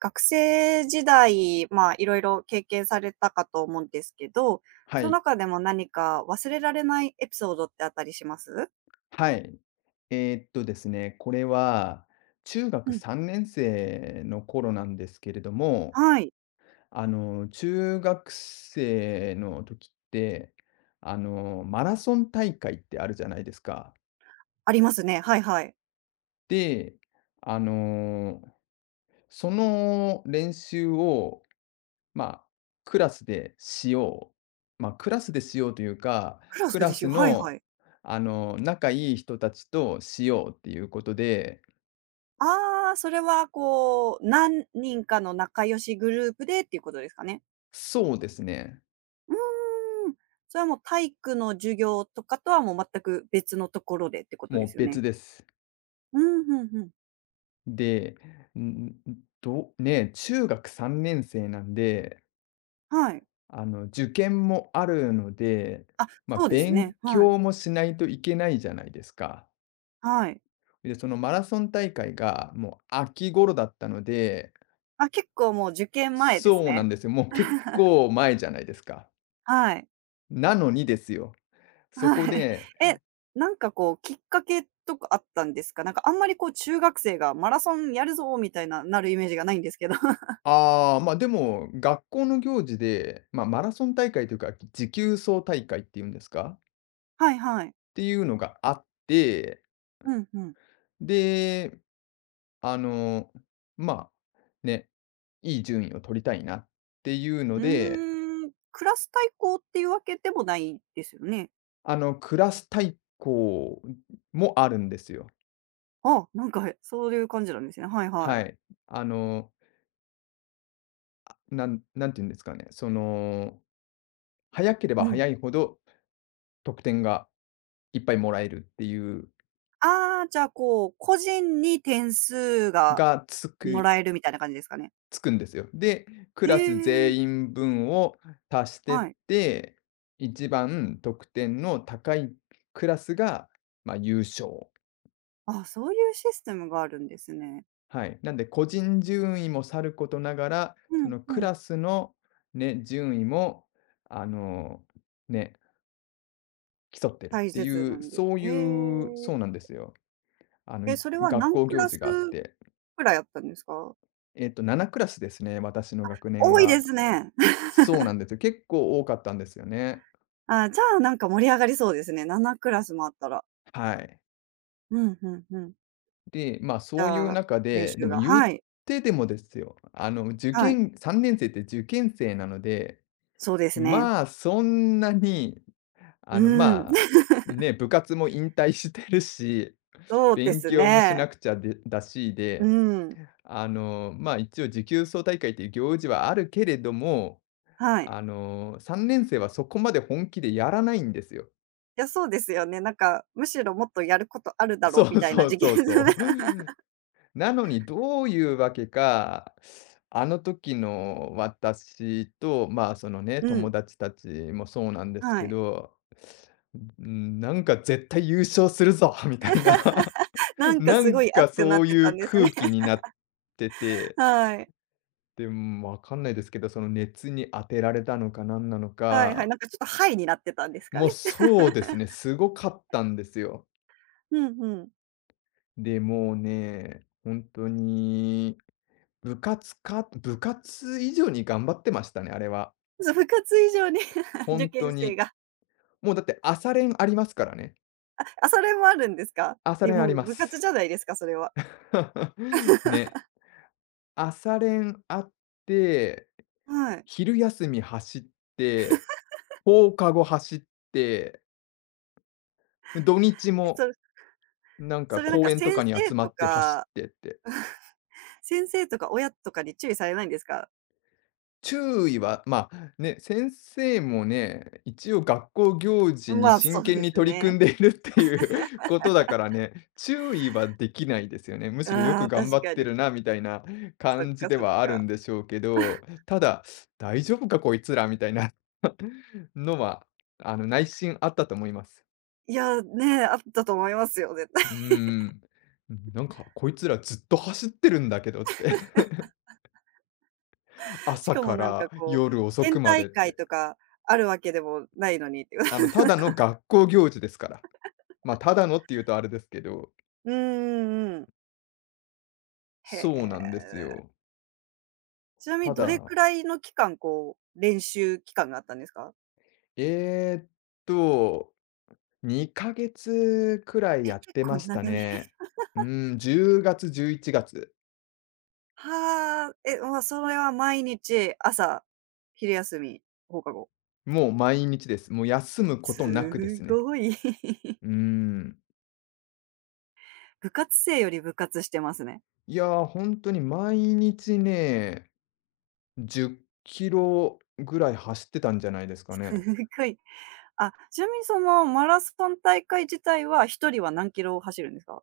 学生時代、まあ、いろいろ経験されたかと思うんですけど、はそのい。中でも何か忘れられないエピソードってあったりします？はい。ですね、これは中う学ん。3年生の頃なんですけれども、はい、中学生の時って、マラソン大会ってあるじゃないですか。ありますね。はいはい。で、あの、その練習を、まあ、クラスでしよう。まあ、クラスでしようというか、クラスクラですスよ。はいはの、い。仲いい人たちとしようっていうことで、ああ、それはこう、何人かの仲良しグループでっていうことですかね？そうですね。うーん。それはもう体育の授業とかとはもう全く別のところでってことでもうすよね？別です。うん、うんうん。で、ね、中学3年生なんで、はい。受験もあるので、あ、まそあ、うですね。勉はい。強もしないといけないじゃないですか。はい。で、そのマラソン大会がもう秋頃だったので、あ、結構もう受験前ですそうなね。んですよ。もう結 構前じゃないですか。はい。なのにですよ。そこはい。で、え、なんかこうきっかけとかあったんですか？なんかあんまりこう中学生がマラソンやるぞみたいな、なるイメージがないんですけど。ああ、ま、でも、学校の行事で、まあ、マラソン大会というか、持久走大会っていうんですか？はいはい。っていうのがあって、うんうん。で、あの、まあ、ね、いい順位を取りたいなっていうのうで、ーん、クラス対抗っていうわけでもないですよね？クラス対抗もあるんですよ。あ、なんかそういう感じなんですね。はいははい。い。あの、なんていうんですかね、その、早ければうん。早いほど得点がいっぱいもらえるっていう、ああ、じゃあこう、個人に点数ががつもくらえるみたいな感じですかね？つくんですよ。で、クえラスえ、全員分を足してっはい。て、一番得点の高いクラスが、まあ、優勝。あ、そういうシステムがあるんですね。はい。なんで、個人順位もさることながら、うそんのうクん。ラスのね、順位も、あの、ね、競ってる大って切いなう、んです。ええ。そうなんですよ。あの、え、それは学何校ク行ラス事があって、くらいあったんですか？えっと、7クラスですね、私の学年多いでは。すね。そうなんですよ。結構多かったんですよね。あ、じゃあ、なんか盛り上がりそうですね。7クラスもあったら。はい。うん、うんうん。で、まあ、じそういゃうあ、中練で、で習もが言っはい、てでもですよ、あの、受はい。験3年生って受験生なので、そうですね。まあ、そんなに、うん。まあ、ね、部活も引退してるし、そうで勉す強もしね。なくちゃでだしうで、ん。まあ、一応持久走大会という行事はあるけれども、はい。3年生はそこまで本気でやらないんですよ。いや、そうですよね。なんか、むしろもっとやることあるだろうそみうたいなそう時期でそすうね。そう。なのに、どういうわけか、あの時の私と、まあ、そのね、う友ん、達たちもそうなんですはけい。ど、なんか絶対優勝するぞ みたいな、なんかなすごんいか熱くなっそういてたんうですね。空気になって て、はい。で、わかんないですけど、その熱に当てられたのか何なのはいはい、か、なんかちょっとハイになってたんですかもうね。そうですね、すごかったんですよ。うんうん。で、もうね、本当に部活か部活以上に頑張ってましたね、あれは。そう、部活以上に 受本当験生に。が。もうだって朝練ありますからね。あ、それもあるんですか？朝え、練あもりうま部活じす。ゃないですか、それは。ね。朝練あって、はい。昼休み走って、放課後走って、土日え、もそれなんそかれなん公か園先とかに生集まとって走っかてって。先生とか親とかに注意されないんですか？注意は、ま、ね、先生もね、一応学校行 事にまあ、そ真う剣でにす取り組ね。んでいるっていう ことだからね、注意はできないですよね。むしろよあくあ、頑確張っかてに。るなみたいな そっ感じかでそっはあるか。んでしょうけど、ただ、大丈夫かこいつらみたいな のは、内心あったと思います。いや、ね、あったと思いますよ、絶対。うーん。なんかこいつらずっと走ってるんだけどって し朝かもかなんからこう、夜遅県くまで大っ会て。とかあるわけでもないのにっていう。ただの学校行事ですから。まあ、ただのっていうとあれですけど、うんうんうん。へそうなんですえ。よ。ちなみにたどれだ、くらいの期間、こう、練習期間があったんですか？えーっと、2ヶ月くら いえ、やっ結て構ました長い。ね。うーん、10月、11月。はあ、え、まあ、それは毎日朝、昼休み、放課後。もう毎日です。もう休むことなくですすね。ごい。うーん。部活生より部活してますね。いや、本当に毎日ね、10キロぐらい走ってたんじゃないですかね。すごい。あ、ちなみにそのマラソン大会自体は一人は何キロ走るんですか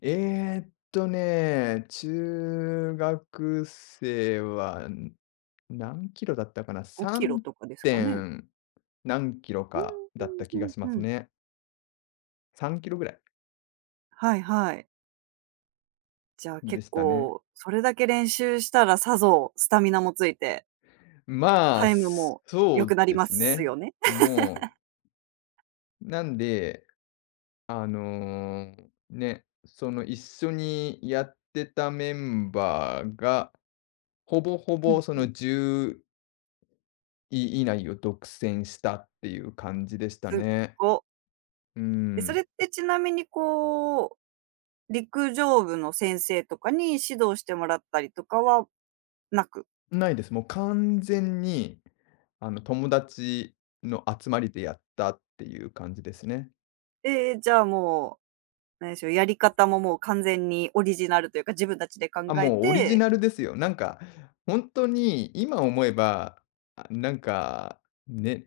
ね、中学生は、何キロだったかな、？5キロ3とかですかね？点何キロうかんだったう気がんしうまんうすん。ね。3キロぐらいはいはい。じゃあで結したね。構それだけ練習したらさぞスタミナもついてまあ、タイムもそ良くうなりでますすね。よね。もう、なんで、あの、ね、その、一緒にやってたメンバーが、ほぼほうんぼそうん。のじいい内を独占したっていう感じでしたすね。ご。うえ、そん。れってちなみにこう、陸上部の先生とかに指導してもらったりとかはなく、ないです。もう完全に、友達の集まりでやったっていう感じですね。ええ、じゃあもう、なんでしょう、やり方ももう完全にオリジナルというか、自分たちで考あ、えもうオリジて、ナルですよ。なんか、本当に今思えば、あ、なんか、ね、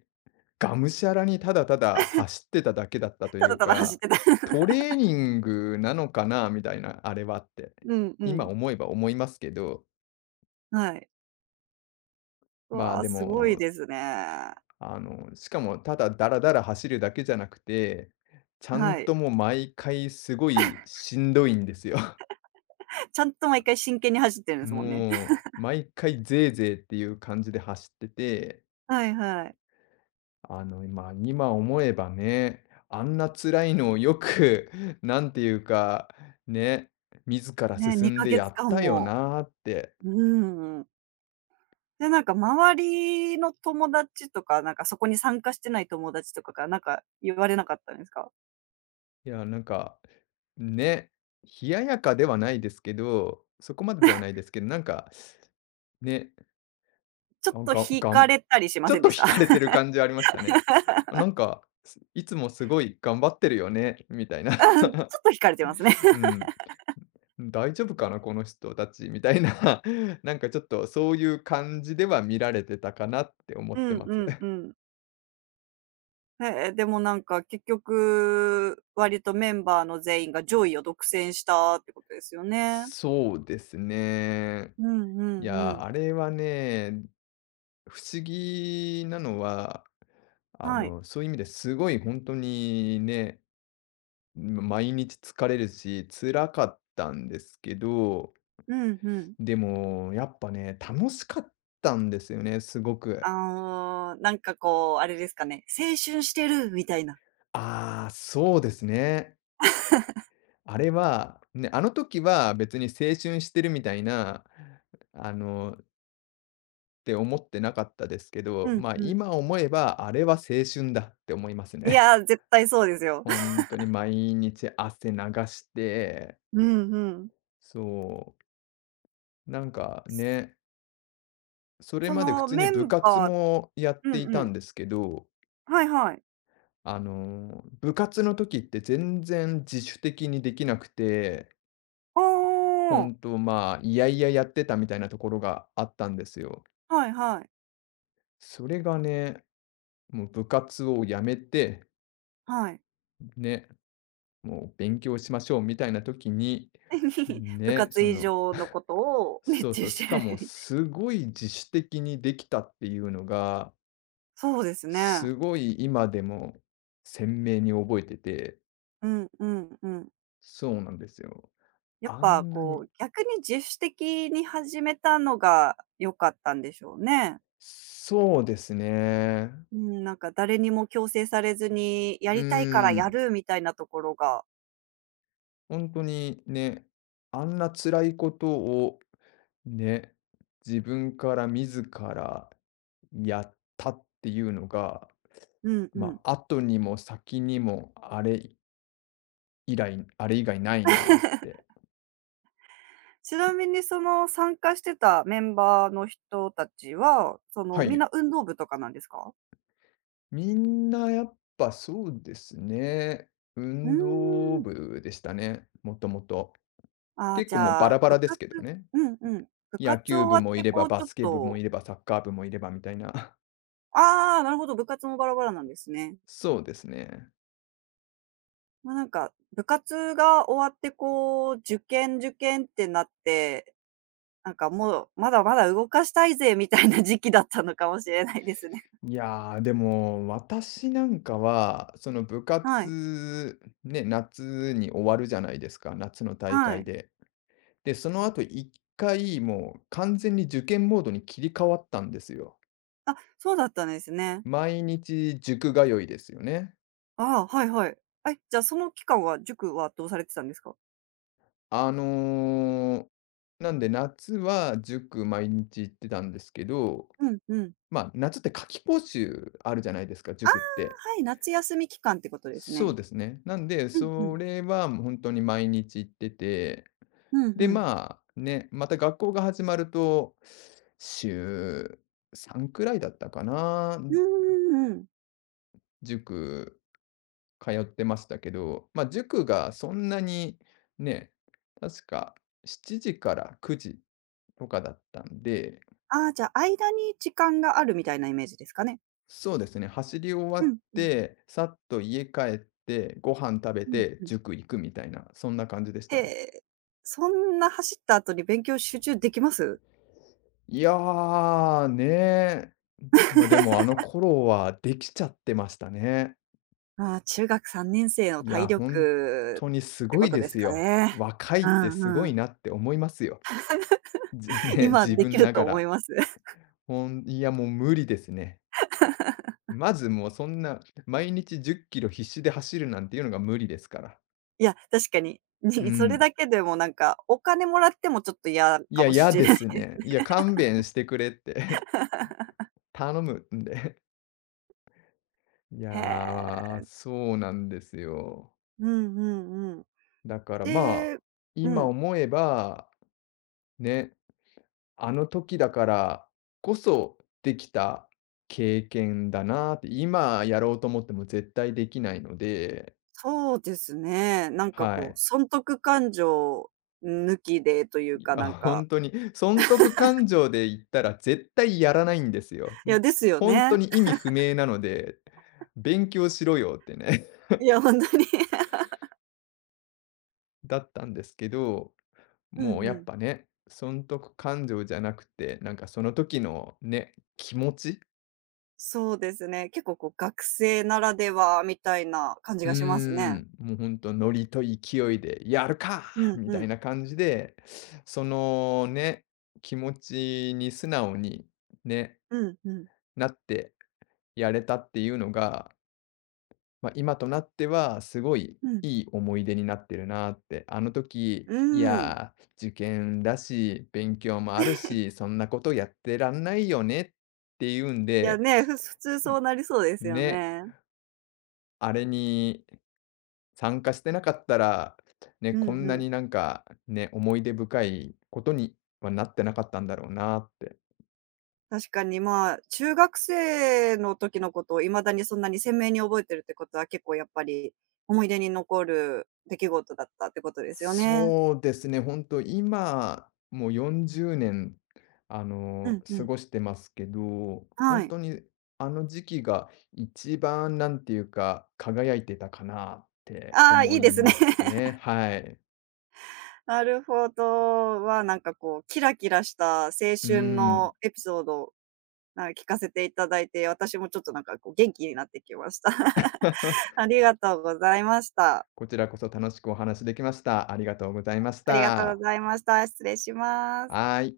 がむしゃらにただただ走ってただけだったとたいだうただ走っか、てた。トレーニングなのかなみたいな、あれはって、うんう今ん。思えば思いますけど、はい。まあ、わあ、ですごいもですね。しかもただだらだら走るだけじゃなくて、ちゃんはい。ともう毎回すごいしんどいんですよ。ちゃんと毎回真剣に走ってるんですもんね。もう毎回ゼーゼーっていう感じで走ってて、はいはい。あの、今思えばね、あんな辛いのをよく、なんていうか、ね、自らね、進ん2でかやっ月間たよも。なーって。うーん。で、なんか周りの友達とか、なんかそこに参加してない友達とかからなんか言われなかったんですか？いや、なんか、ね、冷ややかではないですけど、そこまでではないですけど、なんかね、ちょっあ、とが惹がかん れたりし まちょせっんでとした？引かれてる感じはありましたね。なんか、つもすごい頑張ってるよね、みたいな。うん、ちょっと惹かれてますね。う ん。大丈夫かな、この人たちみたいな、なんかちょっとそういう感じでは見られてたかなって思うってんまうす。んう ん。ええ、でもなんか結局、割とメンバーの全員が上位を独占したってことですよね。そうですね。うんういんうや、ん。あれはね、不思議なのは、はい。そういう意味ですごい本当にね、毎日疲れるし、辛かったんですけど、うんうん。でも、やっぱね、楽しかったんですよね、すごく。ああ、なんかこう、あれですかね、青春してるみたいな。ああ、そうですね。あれは、ね、あの時は別に青春してるみたいな、って思ってなかったですけ ど、うんまあ、うん。今思えばあれは青春だって思いますいね。や、絶対そうです よ。本当に毎日汗流して、うんうん。そう、なんかね、それそまで普の通にメ部ン活バー。もやっうんていうたん。んですけど、はいはい。部活の時って全然自主的にできなくて、ああ、本当まあ、いやいややってたみたいなところがあったんですよ。はいはい。それがね、もう部活を辞めて、はい。ね、もう勉強しましょうみたいな時に、に、部ね、活そ以の、上のことを熱そう中そう、してしやかるもみたい。すごい自主的にできたっていうのが、そうですね。すごい今でも鮮明に覚えてて、うんうんうん。そうなんですよ。やっあぱんなこにう、逆に自主的に始めたのが良かったんでしょうね。そうですね。うん、なんか誰にも強制されずに、やうーりたいからやん、るみたいなところが。本当にね、あんな辛いことをね、自分から自らやったっていうのが、うんうん。まあ、後にも先にもあれ以来あれ以外ないなって、ちなみにその参加してたメンバーの人たちは、はみんい。な運動部とかなんですか？みんなやっぱそうですね、うー運動ん。部でしたね、もともと。ああ、結じ構もうゃバあ、ラバ部ラです活。けどね。うんうん。部野活球終部わっもいてれこば、うバちょっスケ部もと。いれば、サッカー部もいればみたいな。ああ、なるほど、部活もバラバラなんですね。そうですね。まあ、なんか、部活が終わってこう、受験受験ってなって、なんかもう、まだまだ動かしたいぜみたいな時期だったのかもしれないですね。いやー、でも、私なんかは、その部 はい、活、ね、夏に終わるじゃないですか、夏の大は会い。で。で、その後一回もう完全に受験モードに切り替わったんですよ。あ、そうだったんですね。毎日塾通いですよね。ああ、はいはい。え、じゃあその期間は、塾はどうされてたんですか？あの、なんで夏は塾毎日行ってたんですけど、うんうん。ま、夏って夏期講習あるじゃないですか、ああ、塾って。はい、夏休み期間ってことですそね。うですね。なんで、うんうん。それはもう本当に毎日行ってて、うんで、うん。まあ、ね、また学校が始まると、週3くらいだったかな、うんうんうん。塾通ってましたけど、ま、塾がそんなにね、確か7時から9時とかだったんで、ああ、じゃあ、間に時間があるみたいなイメージですかね。そうですね、走り終わうっんうん。て、さっと家帰って、ご飯食べうんてうん。塾行くみたいな、そんな感じでしへたね。え。そんな走った後に勉強集中できます？いやー、ねえ。ま、でも、あの頃はできちゃってましたね。ああ、中学3年生のい体や、本力当にすってごこいとでですすかよ。ね。若いっうてすごんういん。なって思いますよ。ね、今自でき分るなとが思いら。ます。いや、もう無理ですね。まず、もうそんな毎日10キロ必死で走るなんていうのが無理ですから。いや、確かに、うにそれん。だけでもなんか、お金もらってもちょっと嫌いかや、もし嫌れでなすい。ね。いや、勘弁してくれって 頼むんで。いや へー、え。そうなんですよ。うんうんうん。だからまで、あ、う今ん。思えば、ね、あの時だからこそできた経験だなって、今やろうと思っても絶対できないので、そうですね。なんかはこう、い。損得感情抜きでといういか、や、なんか、損得感情で言ったら絶対やらないんですよ。いや、ですよ当ね。に意味不明なので、「勉強しろよ」ってね、いや、本当に だったんですけど、うもうんうやっん。ぱね、損得感情じゃなくて、なんかその時のね、気持ち、そうですね。結構こう、学生ならではみたいな感じうーがしますね。ん、もうほんとノリと勢いで「やるか！」うんみうたいん。な感じで、そのね、気持ちに素直にね、うんうん。なってやれたっていうのが、ま、今となってはすごいうん。いい思い出になってるなって。あの時、ういん。や、受験だし、勉強もあるし、そんなことやってらんないよねっていうんいやで、ね、普通そうなりそうですん、よね、ね。あれに参加してなかったら、ね、うこんんうなん。になんか、ね、思い出深いことにはなってなかったんだろうなって。確かに、まあ、中学生の時のことを未だにそんなに鮮明に覚えてるってことは、結構やっぱり思い出に残る出来事だったってことですよね。そうですね、ほんと今、もう40年、うんう過ん。ごしてますけど、ほはんい。とにあの時期が一番なんていうか、輝いてたかなってああ、い思いでいすね。ます ね。はい。なるほど。なんかこう、キラキラした青うー春ん。のエピソードを、なんか聞かせていただいて、私もちょっとなんかこう、元気になってきました。ありがとうございました。こちらこそ楽しくお話しできました。ありがとうございましありがとうた。ございました。失礼します。はい。